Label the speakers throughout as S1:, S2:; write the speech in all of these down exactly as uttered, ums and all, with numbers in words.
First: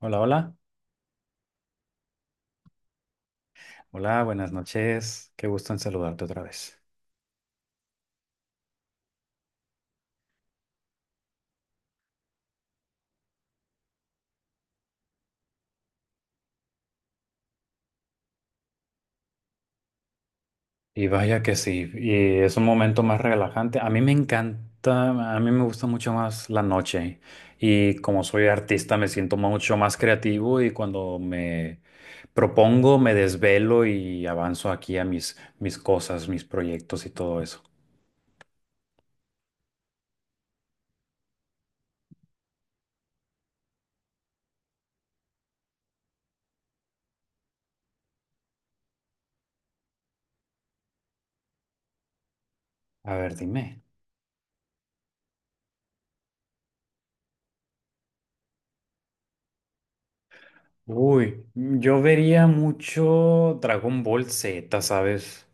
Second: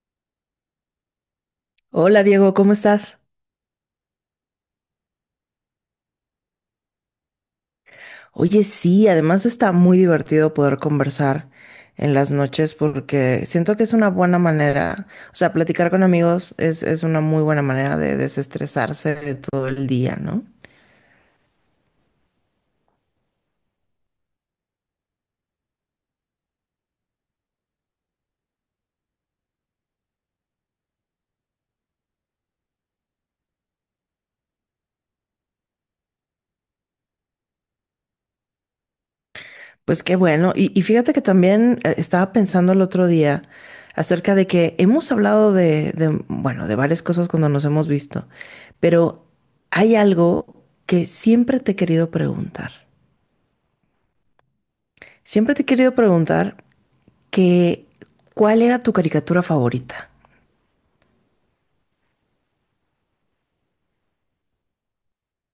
S1: Hola, hola.
S2: Hola Diego, ¿cómo estás?
S1: Hola, buenas noches. Qué gusto en saludarte otra vez.
S2: Oye, sí, además está muy divertido poder conversar en las noches porque siento que es una buena manera, o sea, platicar con amigos es, es una muy buena manera de desestresarse de todo el día, ¿no?
S1: Y vaya que sí, y es un momento más relajante. A mí me encanta, a mí me gusta mucho más la noche. Y como soy artista, me siento mucho más creativo y cuando me propongo, me desvelo y avanzo aquí a mis, mis cosas, mis proyectos y todo eso.
S2: Pues qué bueno, y, y fíjate que también eh, estaba pensando el otro día acerca de que hemos hablado de, de, bueno, de varias cosas cuando nos hemos visto, pero hay algo que siempre te he querido preguntar.
S1: A ver, dime.
S2: Siempre te he querido preguntar que ¿cuál era tu caricatura favorita?
S1: Uy, yo vería mucho Dragon Ball Z, ¿sabes?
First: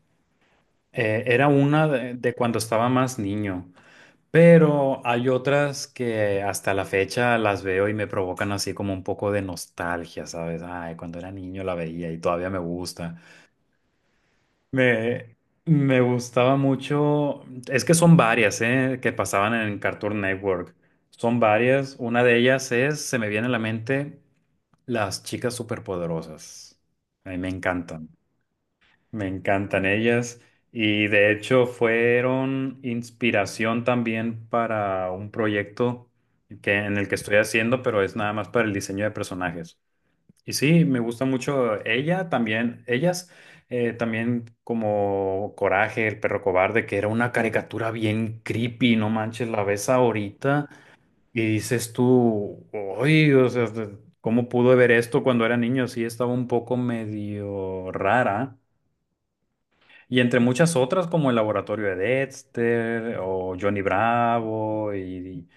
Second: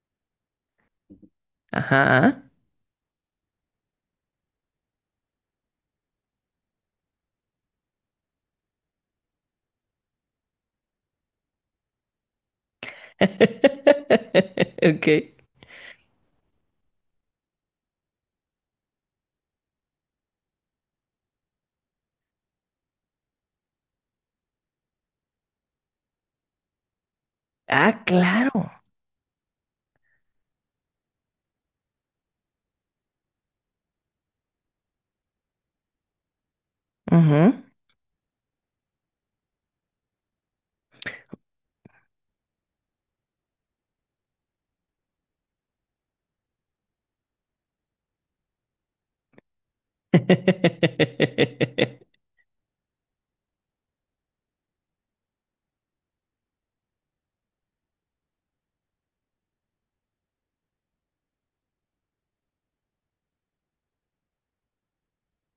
S1: Eh, era una de de
S2: Ajá.
S1: cuando estaba más niño. Pero hay otras que hasta la fecha las veo y me provocan así como un poco de nostalgia, ¿sabes? Ay, cuando era niño la veía y todavía me gusta.
S2: Ok.
S1: Me, me gustaba mucho, es que son varias, ¿eh? Que pasaban en Cartoon Network. Son varias. Una de ellas es, se me viene a la mente, Las chicas superpoderosas. A mí me
S2: Ah,
S1: encantan.
S2: claro.
S1: Me encantan ellas y de hecho fueron inspiración también para un proyecto que, en el que estoy
S2: Ujú.
S1: haciendo, pero es nada más para el diseño de personajes. Y sí, me gusta mucho ella también, ellas eh, también como Coraje, el perro cobarde, que era una caricatura bien creepy, no manches, la ves ahorita y dices tú, oye, o sea, ¿cómo pudo ver esto cuando era niño? Sí, estaba un poco medio rara. Y entre muchas otras como El Laboratorio de Dexter o Johnny Bravo y,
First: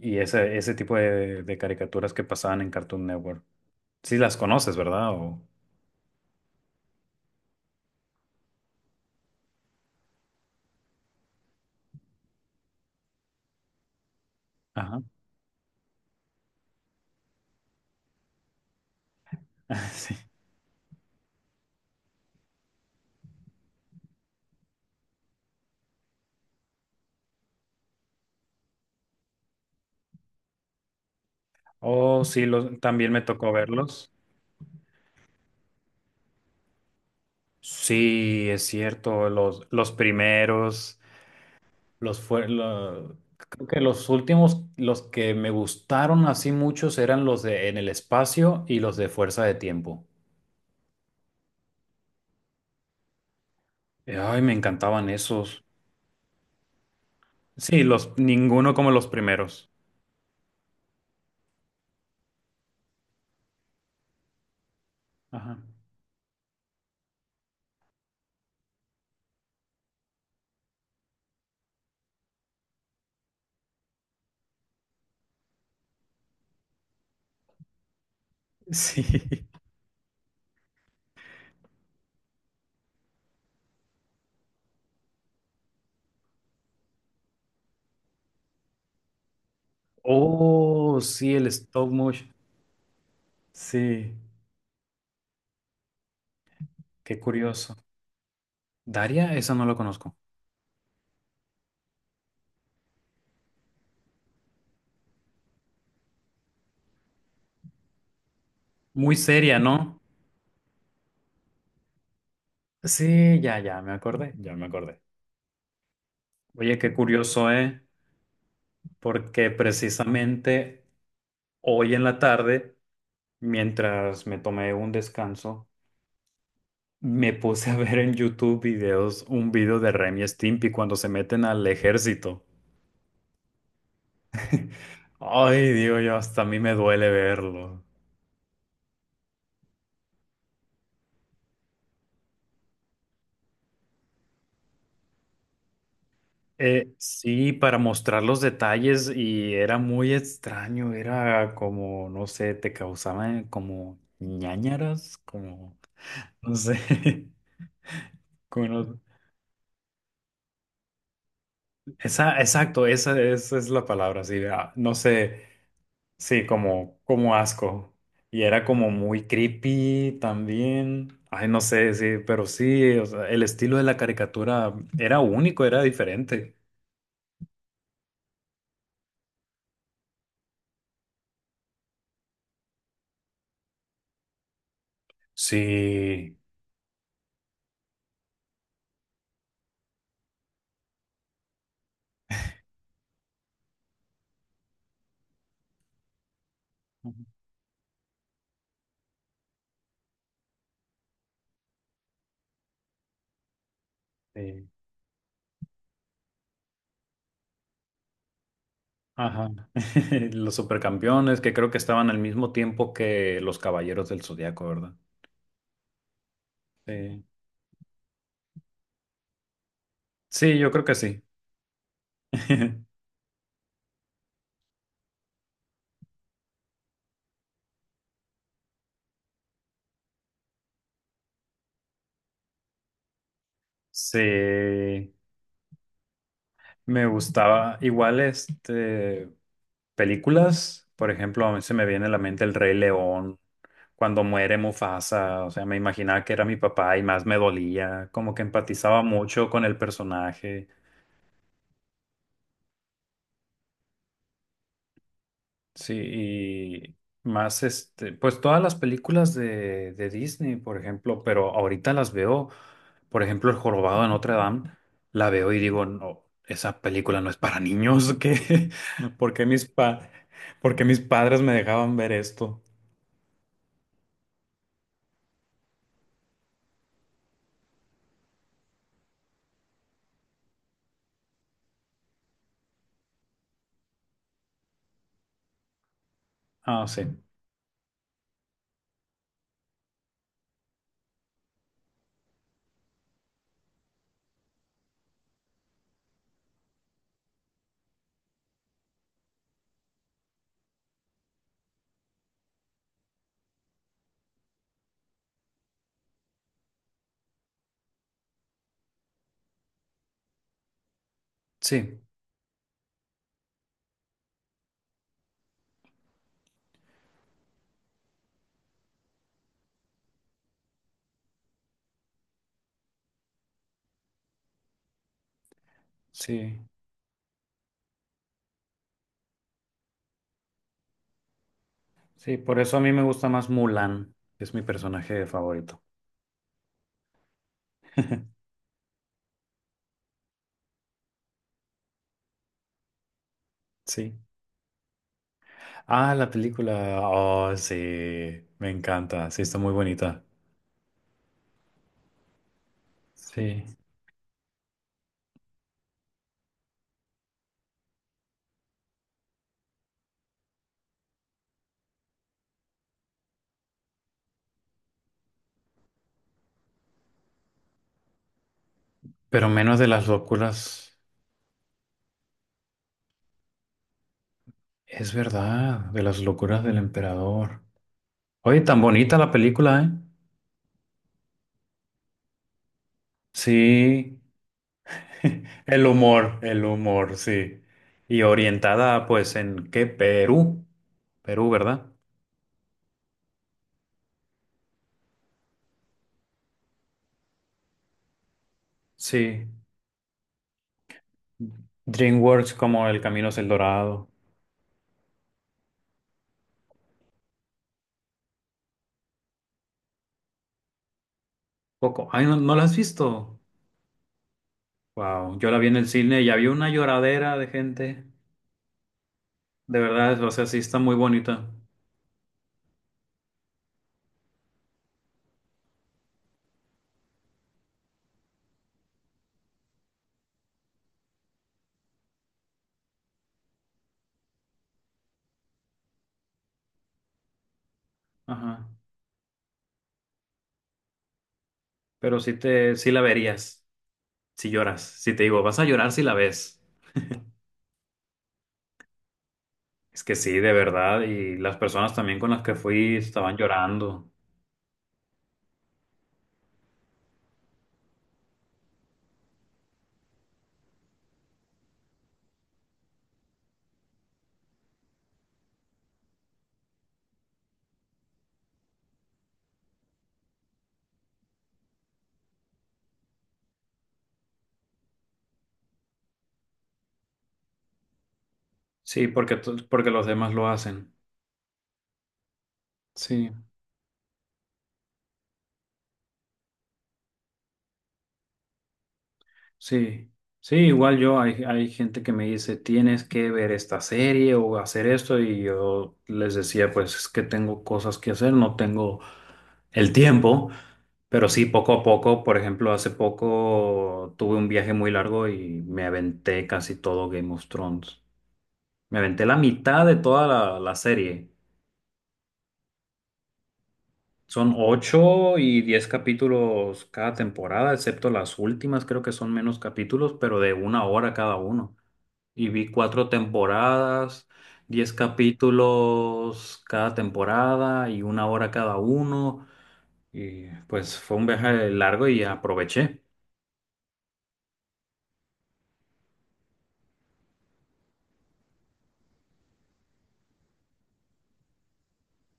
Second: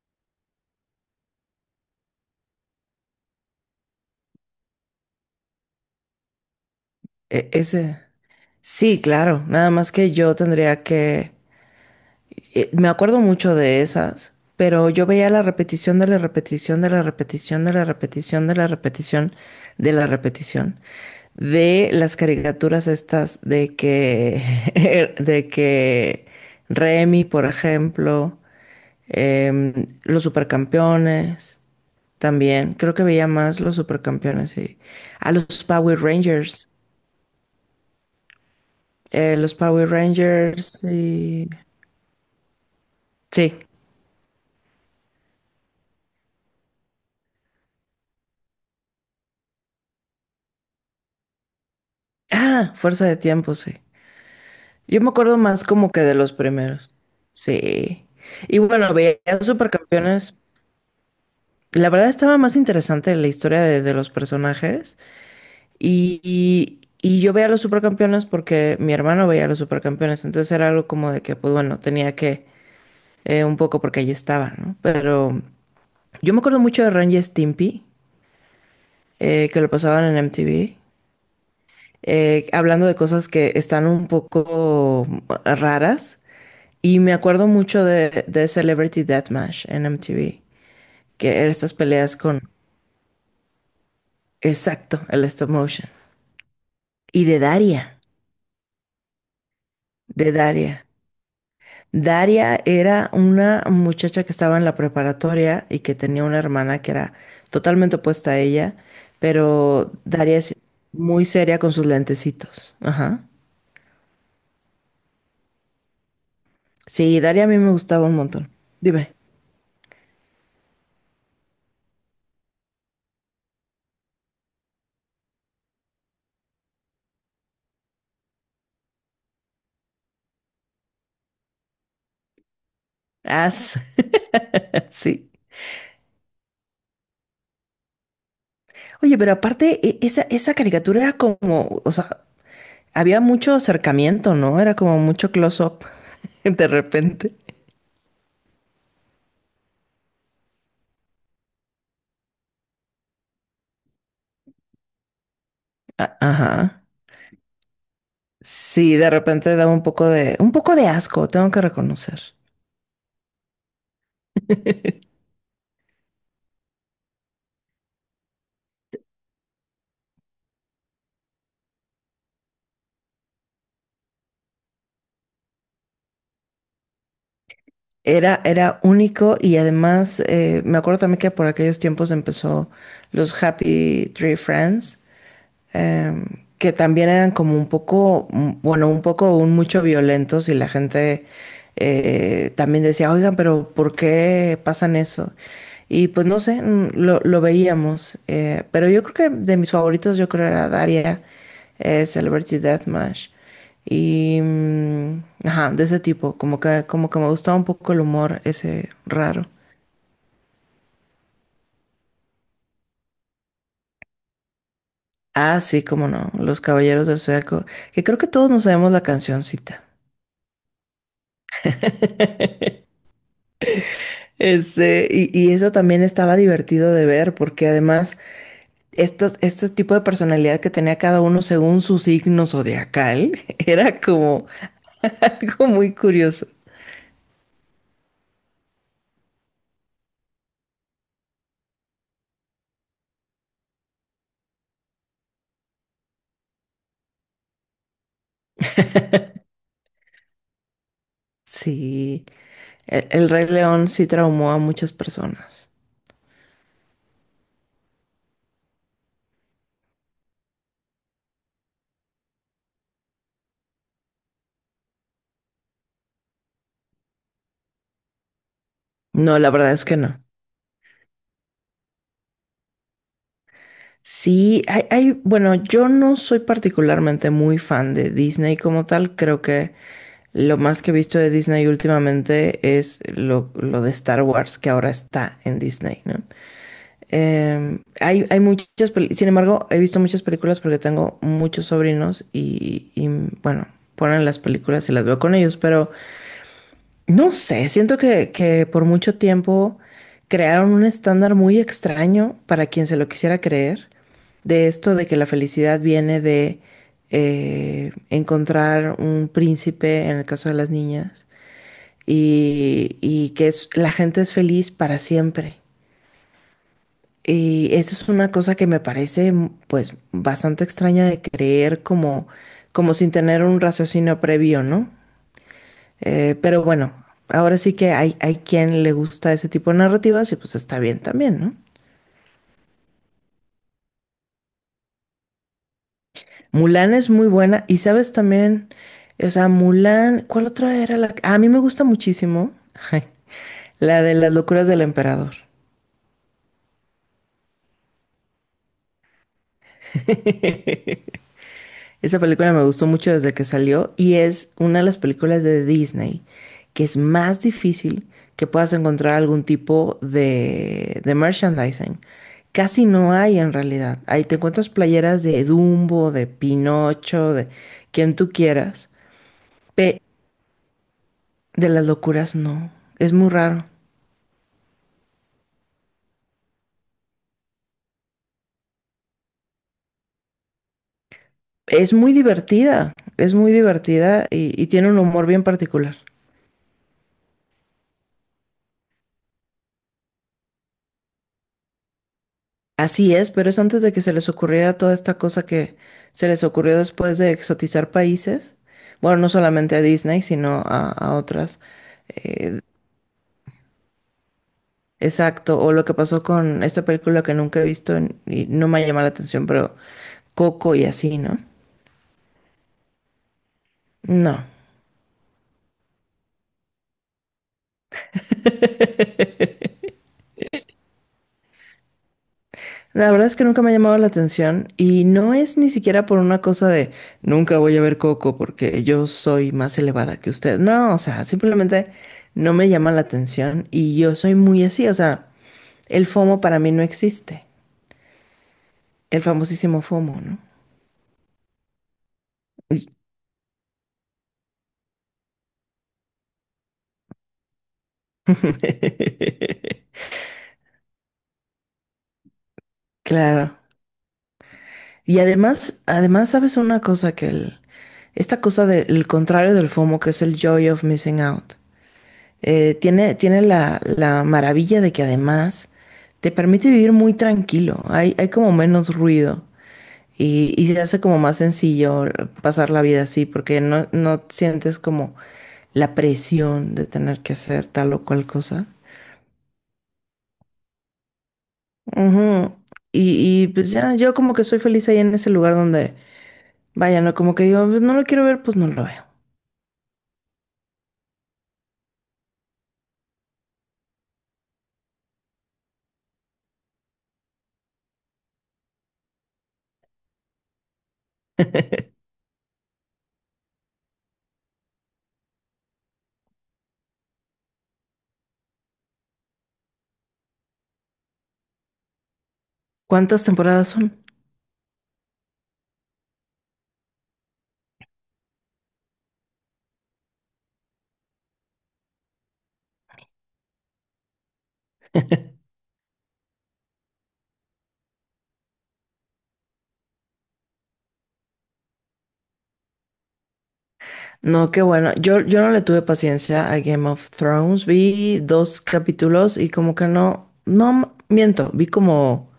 S1: y ese, ese tipo de, de caricaturas que pasaban en Cartoon Network. Sí las conoces, ¿verdad? O,
S2: E- ese. Sí, claro. Nada más que yo tendría que. Eh, Me acuerdo mucho de esas, pero
S1: ajá,
S2: yo veía la repetición de la repetición de la repetición de la repetición de la repetición de la
S1: sí.
S2: repetición de las caricaturas estas de que de que Remy, por ejemplo, em, los Supercampeones
S1: Oh, sí,
S2: también.
S1: los,
S2: Creo que
S1: también me
S2: veía
S1: tocó
S2: más los
S1: verlos.
S2: Supercampeones y a los Power Rangers,
S1: Sí, es cierto,
S2: eh, los
S1: los,
S2: Power
S1: los
S2: Rangers
S1: primeros,
S2: y
S1: los fue, lo-
S2: sí.
S1: creo que los últimos, los que me gustaron así muchos eran los de En el Espacio y los de Fuerza de Tiempo.
S2: Ah, Fuerza de Tiempo, sí.
S1: Ay, me
S2: Yo
S1: encantaban
S2: me acuerdo
S1: esos.
S2: más como que de los primeros.
S1: Sí,
S2: Sí.
S1: los,
S2: Y
S1: ninguno como
S2: bueno,
S1: los
S2: veía
S1: primeros.
S2: Supercampeones. La verdad estaba más interesante la historia de, de los personajes.
S1: Ajá.
S2: Y, y- y yo veía los Supercampeones porque mi hermano veía los Supercampeones. Entonces era algo como de que, pues bueno, tenía que eh, un poco porque allí estaba, ¿no? Pero yo me acuerdo mucho de Ren y Stimpy,
S1: Sí.
S2: eh, que lo pasaban en M T V, eh, hablando de cosas que están un poco raras. Y me acuerdo mucho de, de Celebrity Deathmatch en M T V,
S1: Oh, sí,
S2: que
S1: el
S2: eran estas
S1: stop
S2: peleas
S1: motion.
S2: con,
S1: Sí,
S2: exacto, el stop motion.
S1: qué
S2: Y de
S1: curioso.
S2: Daria,
S1: Daria, esa no la conozco.
S2: de Daria. Daria era una muchacha que estaba en la preparatoria y que tenía una hermana que era totalmente opuesta a ella,
S1: Muy seria,
S2: pero
S1: ¿no?
S2: Daria es muy seria con sus lentecitos. Ajá.
S1: Sí, ya, ya, me acordé, ya me acordé. Oye, qué
S2: Sí, Daria a
S1: curioso,
S2: mí me
S1: ¿eh?
S2: gustaba un montón. Dime.
S1: Porque precisamente hoy en la tarde, mientras me tomé un descanso, me puse a ver en YouTube videos, un video de Remy Stimpy cuando se meten al ejército.
S2: Ah, sí. Sí.
S1: Ay, digo yo, hasta a mí me duele verlo.
S2: Oye, pero aparte, e- esa, esa caricatura era como, o sea, había mucho acercamiento, ¿no? Era como mucho close-up de
S1: Eh,
S2: repente.
S1: sí, para mostrar los detalles y era muy extraño, era como, no sé, te causaban como ñáñaras, como,
S2: A-
S1: no
S2: Ajá.
S1: sé, como,
S2: Sí,
S1: no-
S2: de repente daba un poco de, un poco de asco, tengo que reconocer.
S1: esa, exacto, esa, esa es la palabra, sí, ah, no sé, sí, como, como asco. Y era como muy creepy también. Ay, no sé, sí, pero sí, o sea, el estilo de la caricatura era único, era diferente.
S2: Era, era único y además eh, me acuerdo también que por aquellos tiempos empezó los Happy Tree Friends. em,
S1: Sí,
S2: que también eran como un poco, mm, bueno, un poco, un mucho violentos y la gente eh, también decía, oigan, pero ¿por qué pasan eso? Y pues no sé, mm, lo, lo veíamos, eh, pero yo creo que de mis favoritos yo creo era Daria, eh, Celebrity Deathmatch. Y,
S1: sí,
S2: mm, ajá, de ese tipo, como que, como que me gustaba un poco el humor ese raro.
S1: ajá. Los supercampeones que creo que estaban al mismo tiempo que los Caballeros del Zodiaco, ¿verdad?
S2: Ah, sí, cómo no, Los Caballeros del
S1: Sí.
S2: Zodiaco, que creo que todos nos sabemos la cancioncita.
S1: Sí, yo creo que sí.
S2: Este, y, y eso también estaba divertido de ver, porque además estos, este tipo de personalidad que tenía cada uno según su signo zodiacal era
S1: Sí,
S2: como algo muy curioso.
S1: me gustaba. Igual, este, películas, por ejemplo, a mí se me viene a la mente El Rey León, cuando muere Mufasa, o sea, me imaginaba que era mi papá y más me dolía, como que empatizaba mucho con el personaje.
S2: Sí, el, el Rey León sí traumó a muchas personas.
S1: Sí, y más este, pues todas las películas de, de Disney, por ejemplo, pero ahorita las veo, por ejemplo, El Jorobado de Notre Dame, la veo y digo, no, esa película no es para niños, ¿qué? ¿Por
S2: No,
S1: qué
S2: la
S1: mis
S2: verdad es que
S1: pa-
S2: no.
S1: por qué mis padres me dejaban ver esto?
S2: Sí, hay, hay, bueno, yo no soy particularmente muy fan de Disney como tal. Creo que lo más que he visto de Disney últimamente es lo, lo de Star Wars, que ahora está en Disney, ¿no?
S1: Ah, sí,
S2: Em, hay, hay muchas, pel- sin embargo, he visto muchas películas porque tengo muchos sobrinos y, y, bueno, ponen las películas y las veo con ellos, pero no sé, siento que, que por mucho tiempo crearon un estándar muy extraño para quien se lo quisiera creer, de esto de que la felicidad viene de eh, encontrar un príncipe, en el caso de las niñas,
S1: sí,
S2: y, y que es- la gente es feliz para siempre. Y eso es una cosa que me parece mm, pues bastante extraña de creer como, como sin tener un raciocinio previo, ¿no? Eh,
S1: sí,
S2: pero bueno, ahora sí que hay, hay quien le gusta ese tipo de narrativas y pues está bien también, ¿no?
S1: sí, por eso a mí me gusta más Mulan, que es mi personaje favorito.
S2: Mulan es muy buena y sabes también, o sea, Mulan, ¿cuál otra era la que? Ah, a mí me gusta muchísimo, la de
S1: Sí.
S2: las locuras del emperador.
S1: Ah, la película, oh, sí, me encanta, sí, está muy bonita.
S2: Esa película me gustó mucho desde que
S1: Sí.
S2: salió y es una de las películas de Disney que es más difícil que puedas encontrar algún tipo de, de merchandising. Casi no hay en realidad. Ahí te encuentras playeras de Dumbo, de Pinocho, de quien tú quieras.
S1: Pero menos de
S2: Pe-
S1: las locuras,
S2: de las locuras no. Es muy raro.
S1: es verdad, de las locuras del emperador. Oye, tan bonita la película, ¿eh?
S2: Es muy divertida. Es muy
S1: Sí,
S2: divertida y y tiene un humor bien
S1: el
S2: particular.
S1: humor, el humor, sí. Y orientada, pues, ¿en qué? Perú. Perú, ¿verdad?
S2: Así es, pero es antes de que se les ocurriera toda esta cosa que se les ocurrió después de exotizar países. Bueno, no
S1: Sí.
S2: solamente a Disney, sino a, a otras.
S1: DreamWorks como El Camino es el Dorado.
S2: Exacto, o lo que pasó con esta película que nunca he visto en- y no me ha llamado la atención, pero Coco y así, ¿no?
S1: Coco. Ay, ¿no, no la has visto?
S2: No.
S1: Wow, yo la vi en el cine y había una lloradera de gente. De verdad, o sea, sí está muy bonita.
S2: La verdad es que nunca me ha llamado la atención y no es ni siquiera por una cosa de nunca voy a ver Coco porque yo soy más elevada que usted. No, o sea, simplemente no me llama la atención y yo soy muy así, o sea. El FOMO para mí no existe.
S1: Ajá.
S2: El famosísimo FOMO, ¿no?
S1: Pero sí te, sí la verías. Si lloras, si te digo, vas a llorar si la ves. Es que sí, de verdad, y las personas también con las que fui estaban
S2: Claro.
S1: llorando.
S2: Y además, además, ¿sabes una cosa? Que el, esta cosa del contrario del FOMO, que es el joy of missing out, eh, tiene, tiene la, la maravilla de que además te permite vivir muy tranquilo. Hay, hay como menos ruido y, y se hace como más sencillo pasar la vida así, porque no, no sientes como la presión de tener que hacer tal o cual cosa.
S1: Sí, porque, to- porque los demás lo hacen.
S2: Ujú.
S1: Sí,
S2: Y, y pues ya, yo como que soy feliz ahí en ese lugar donde, vaya, no, como que digo, "Pues, no lo quiero ver, pues no lo veo."
S1: sí. Sí, igual yo, hay, hay gente que me dice, tienes que ver esta serie o hacer esto, y yo les decía, pues es que tengo cosas que hacer, no tengo el tiempo, pero sí, poco a poco, por ejemplo, hace poco tuve un viaje muy largo y me aventé casi todo Game of Thrones. Me aventé la mitad de toda la, la serie.
S2: ¿Cuántas temporadas son?
S1: Son ocho y diez capítulos cada temporada, excepto las últimas, creo que son menos capítulos, pero de una hora cada uno. Y vi cuatro temporadas, diez capítulos cada temporada y una hora cada uno. Y pues fue un viaje largo y aproveché.
S2: No, qué bueno. Yo, yo no le tuve paciencia a Game of Thrones. Vi dos capítulos y como que no, no miento, vi como,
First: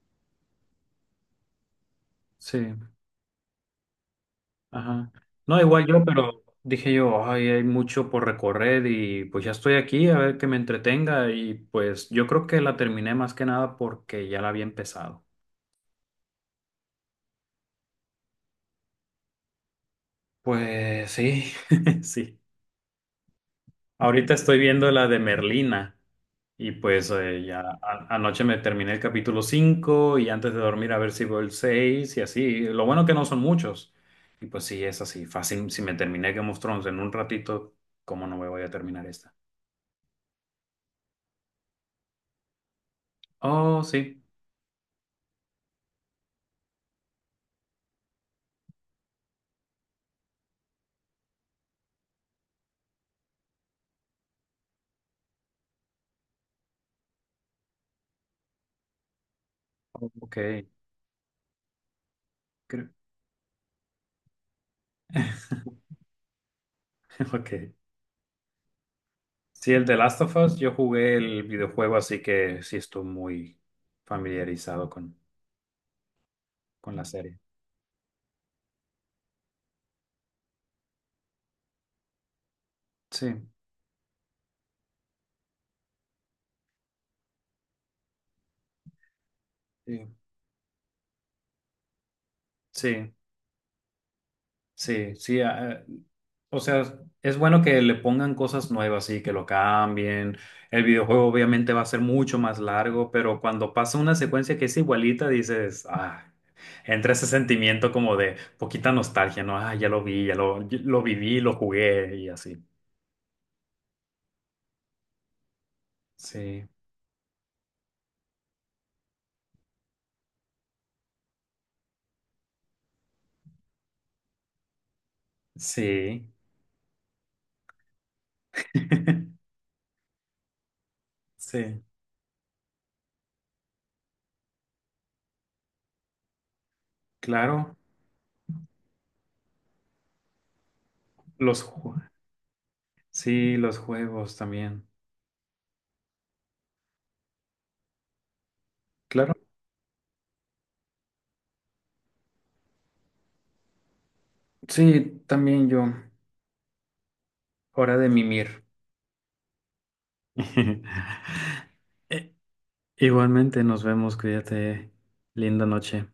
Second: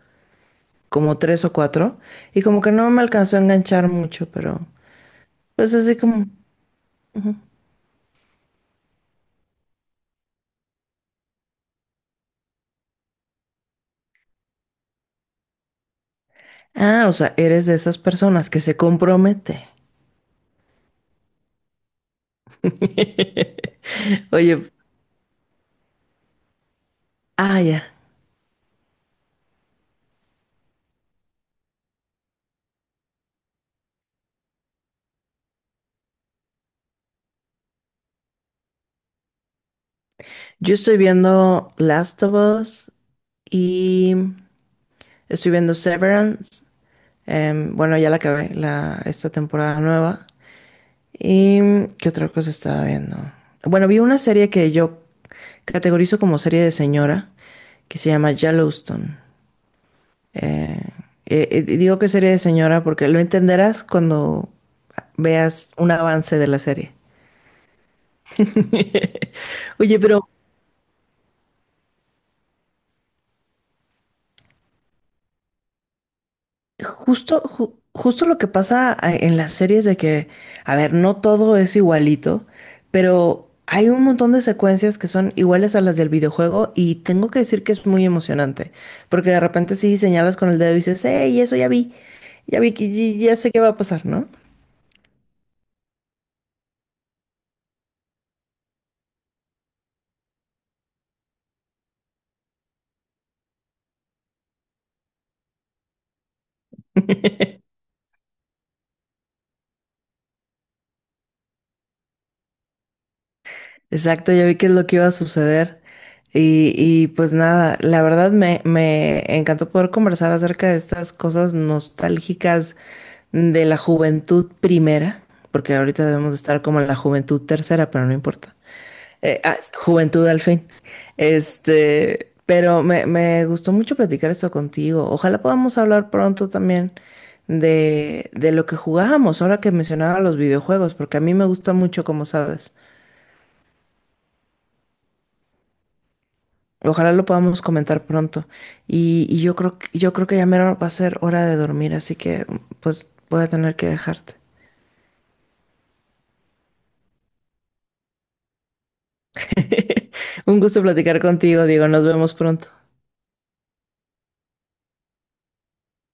S2: como tres o cuatro y como que
S1: Sí.
S2: no me alcanzó a enganchar mucho, pero
S1: Ajá. No,
S2: pues
S1: igual
S2: así
S1: yo,
S2: como,
S1: pero dije yo, ay, hay mucho por recorrer y pues ya estoy aquí, a ver que me entretenga y pues yo creo que la terminé más que nada porque ya la había empezado.
S2: ah, o sea, eres de esas personas que se compromete.
S1: Pues sí, sí. Ahorita estoy
S2: Oye,
S1: viendo la de Merlina y pues eh,
S2: ah,
S1: ya
S2: ya.
S1: a- anoche me terminé el capítulo cinco y antes de dormir a ver si veo el seis y así. Lo bueno que no son muchos. Y pues sí, es así, fácil. Si me terminé Game of Thrones en un ratito, ¿cómo no me voy a terminar esta?
S2: Yo estoy viendo Last of Us
S1: Oh,
S2: y
S1: sí.
S2: estoy viendo Severance. Em, bueno, ya la acabé, la, esta temporada nueva. ¿Y qué otra cosa estaba viendo? Bueno, vi una serie que yo categorizo como serie de señora, que se llama Yellowstone.
S1: Ok,
S2: Eh, eh, eh, Digo que serie de señora
S1: creo-
S2: porque lo entenderás cuando veas un avance de la serie.
S1: ok. Sí, el de
S2: Oye,
S1: Last
S2: pero
S1: of Us, yo jugué el videojuego, así que sí estoy muy familiarizado con, con la serie.
S2: Justo, ju- justo lo que pasa a- en las series de que, a ver, no todo es igualito,
S1: Sí,
S2: pero hay un montón de secuencias que son iguales a las del videojuego y tengo que decir que es muy emocionante, porque de repente sí
S1: sí,
S2: señalas con el dedo y dices, hey, eso ya vi, ya vi que
S1: sí,
S2: ya ya sé qué va a pasar, ¿no?
S1: sí, sí. Ah, o sea, es bueno que le pongan cosas nuevas y que lo cambien. El videojuego obviamente va a ser mucho más largo, pero cuando pasa una secuencia que es igualita, dices, ah, entra ese sentimiento como de poquita nostalgia, ¿no? Ah, ya lo vi, ya lo, lo viví, lo jugué y así.
S2: Exacto, ya vi qué es lo que iba a suceder.
S1: Sí.
S2: Y, y pues nada, la verdad me, me encantó poder conversar acerca de estas cosas nostálgicas de la juventud primera, porque ahorita
S1: Sí,
S2: debemos de estar como en la juventud tercera, pero no importa. Eh, ah, juventud al fin.
S1: sí,
S2: Este, pero me, me gustó mucho platicar esto contigo. Ojalá podamos hablar pronto también
S1: claro.
S2: de, de lo que jugábamos, ahora que mencionaba los videojuegos, porque a mí me
S1: Los,
S2: gusta
S1: ju-
S2: mucho, como sabes.
S1: sí, los juegos también.
S2: Ojalá lo podamos comentar pronto. Y,
S1: Claro.
S2: y yo creo que, yo creo que ya mero va a ser hora de dormir, así que pues voy a tener que dejarte.
S1: Sí, también yo. Hora de mimir.
S2: Un gusto platicar contigo, Diego. Nos
S1: Eh,
S2: vemos pronto.
S1: Igualmente nos vemos, cuídate. Linda noche.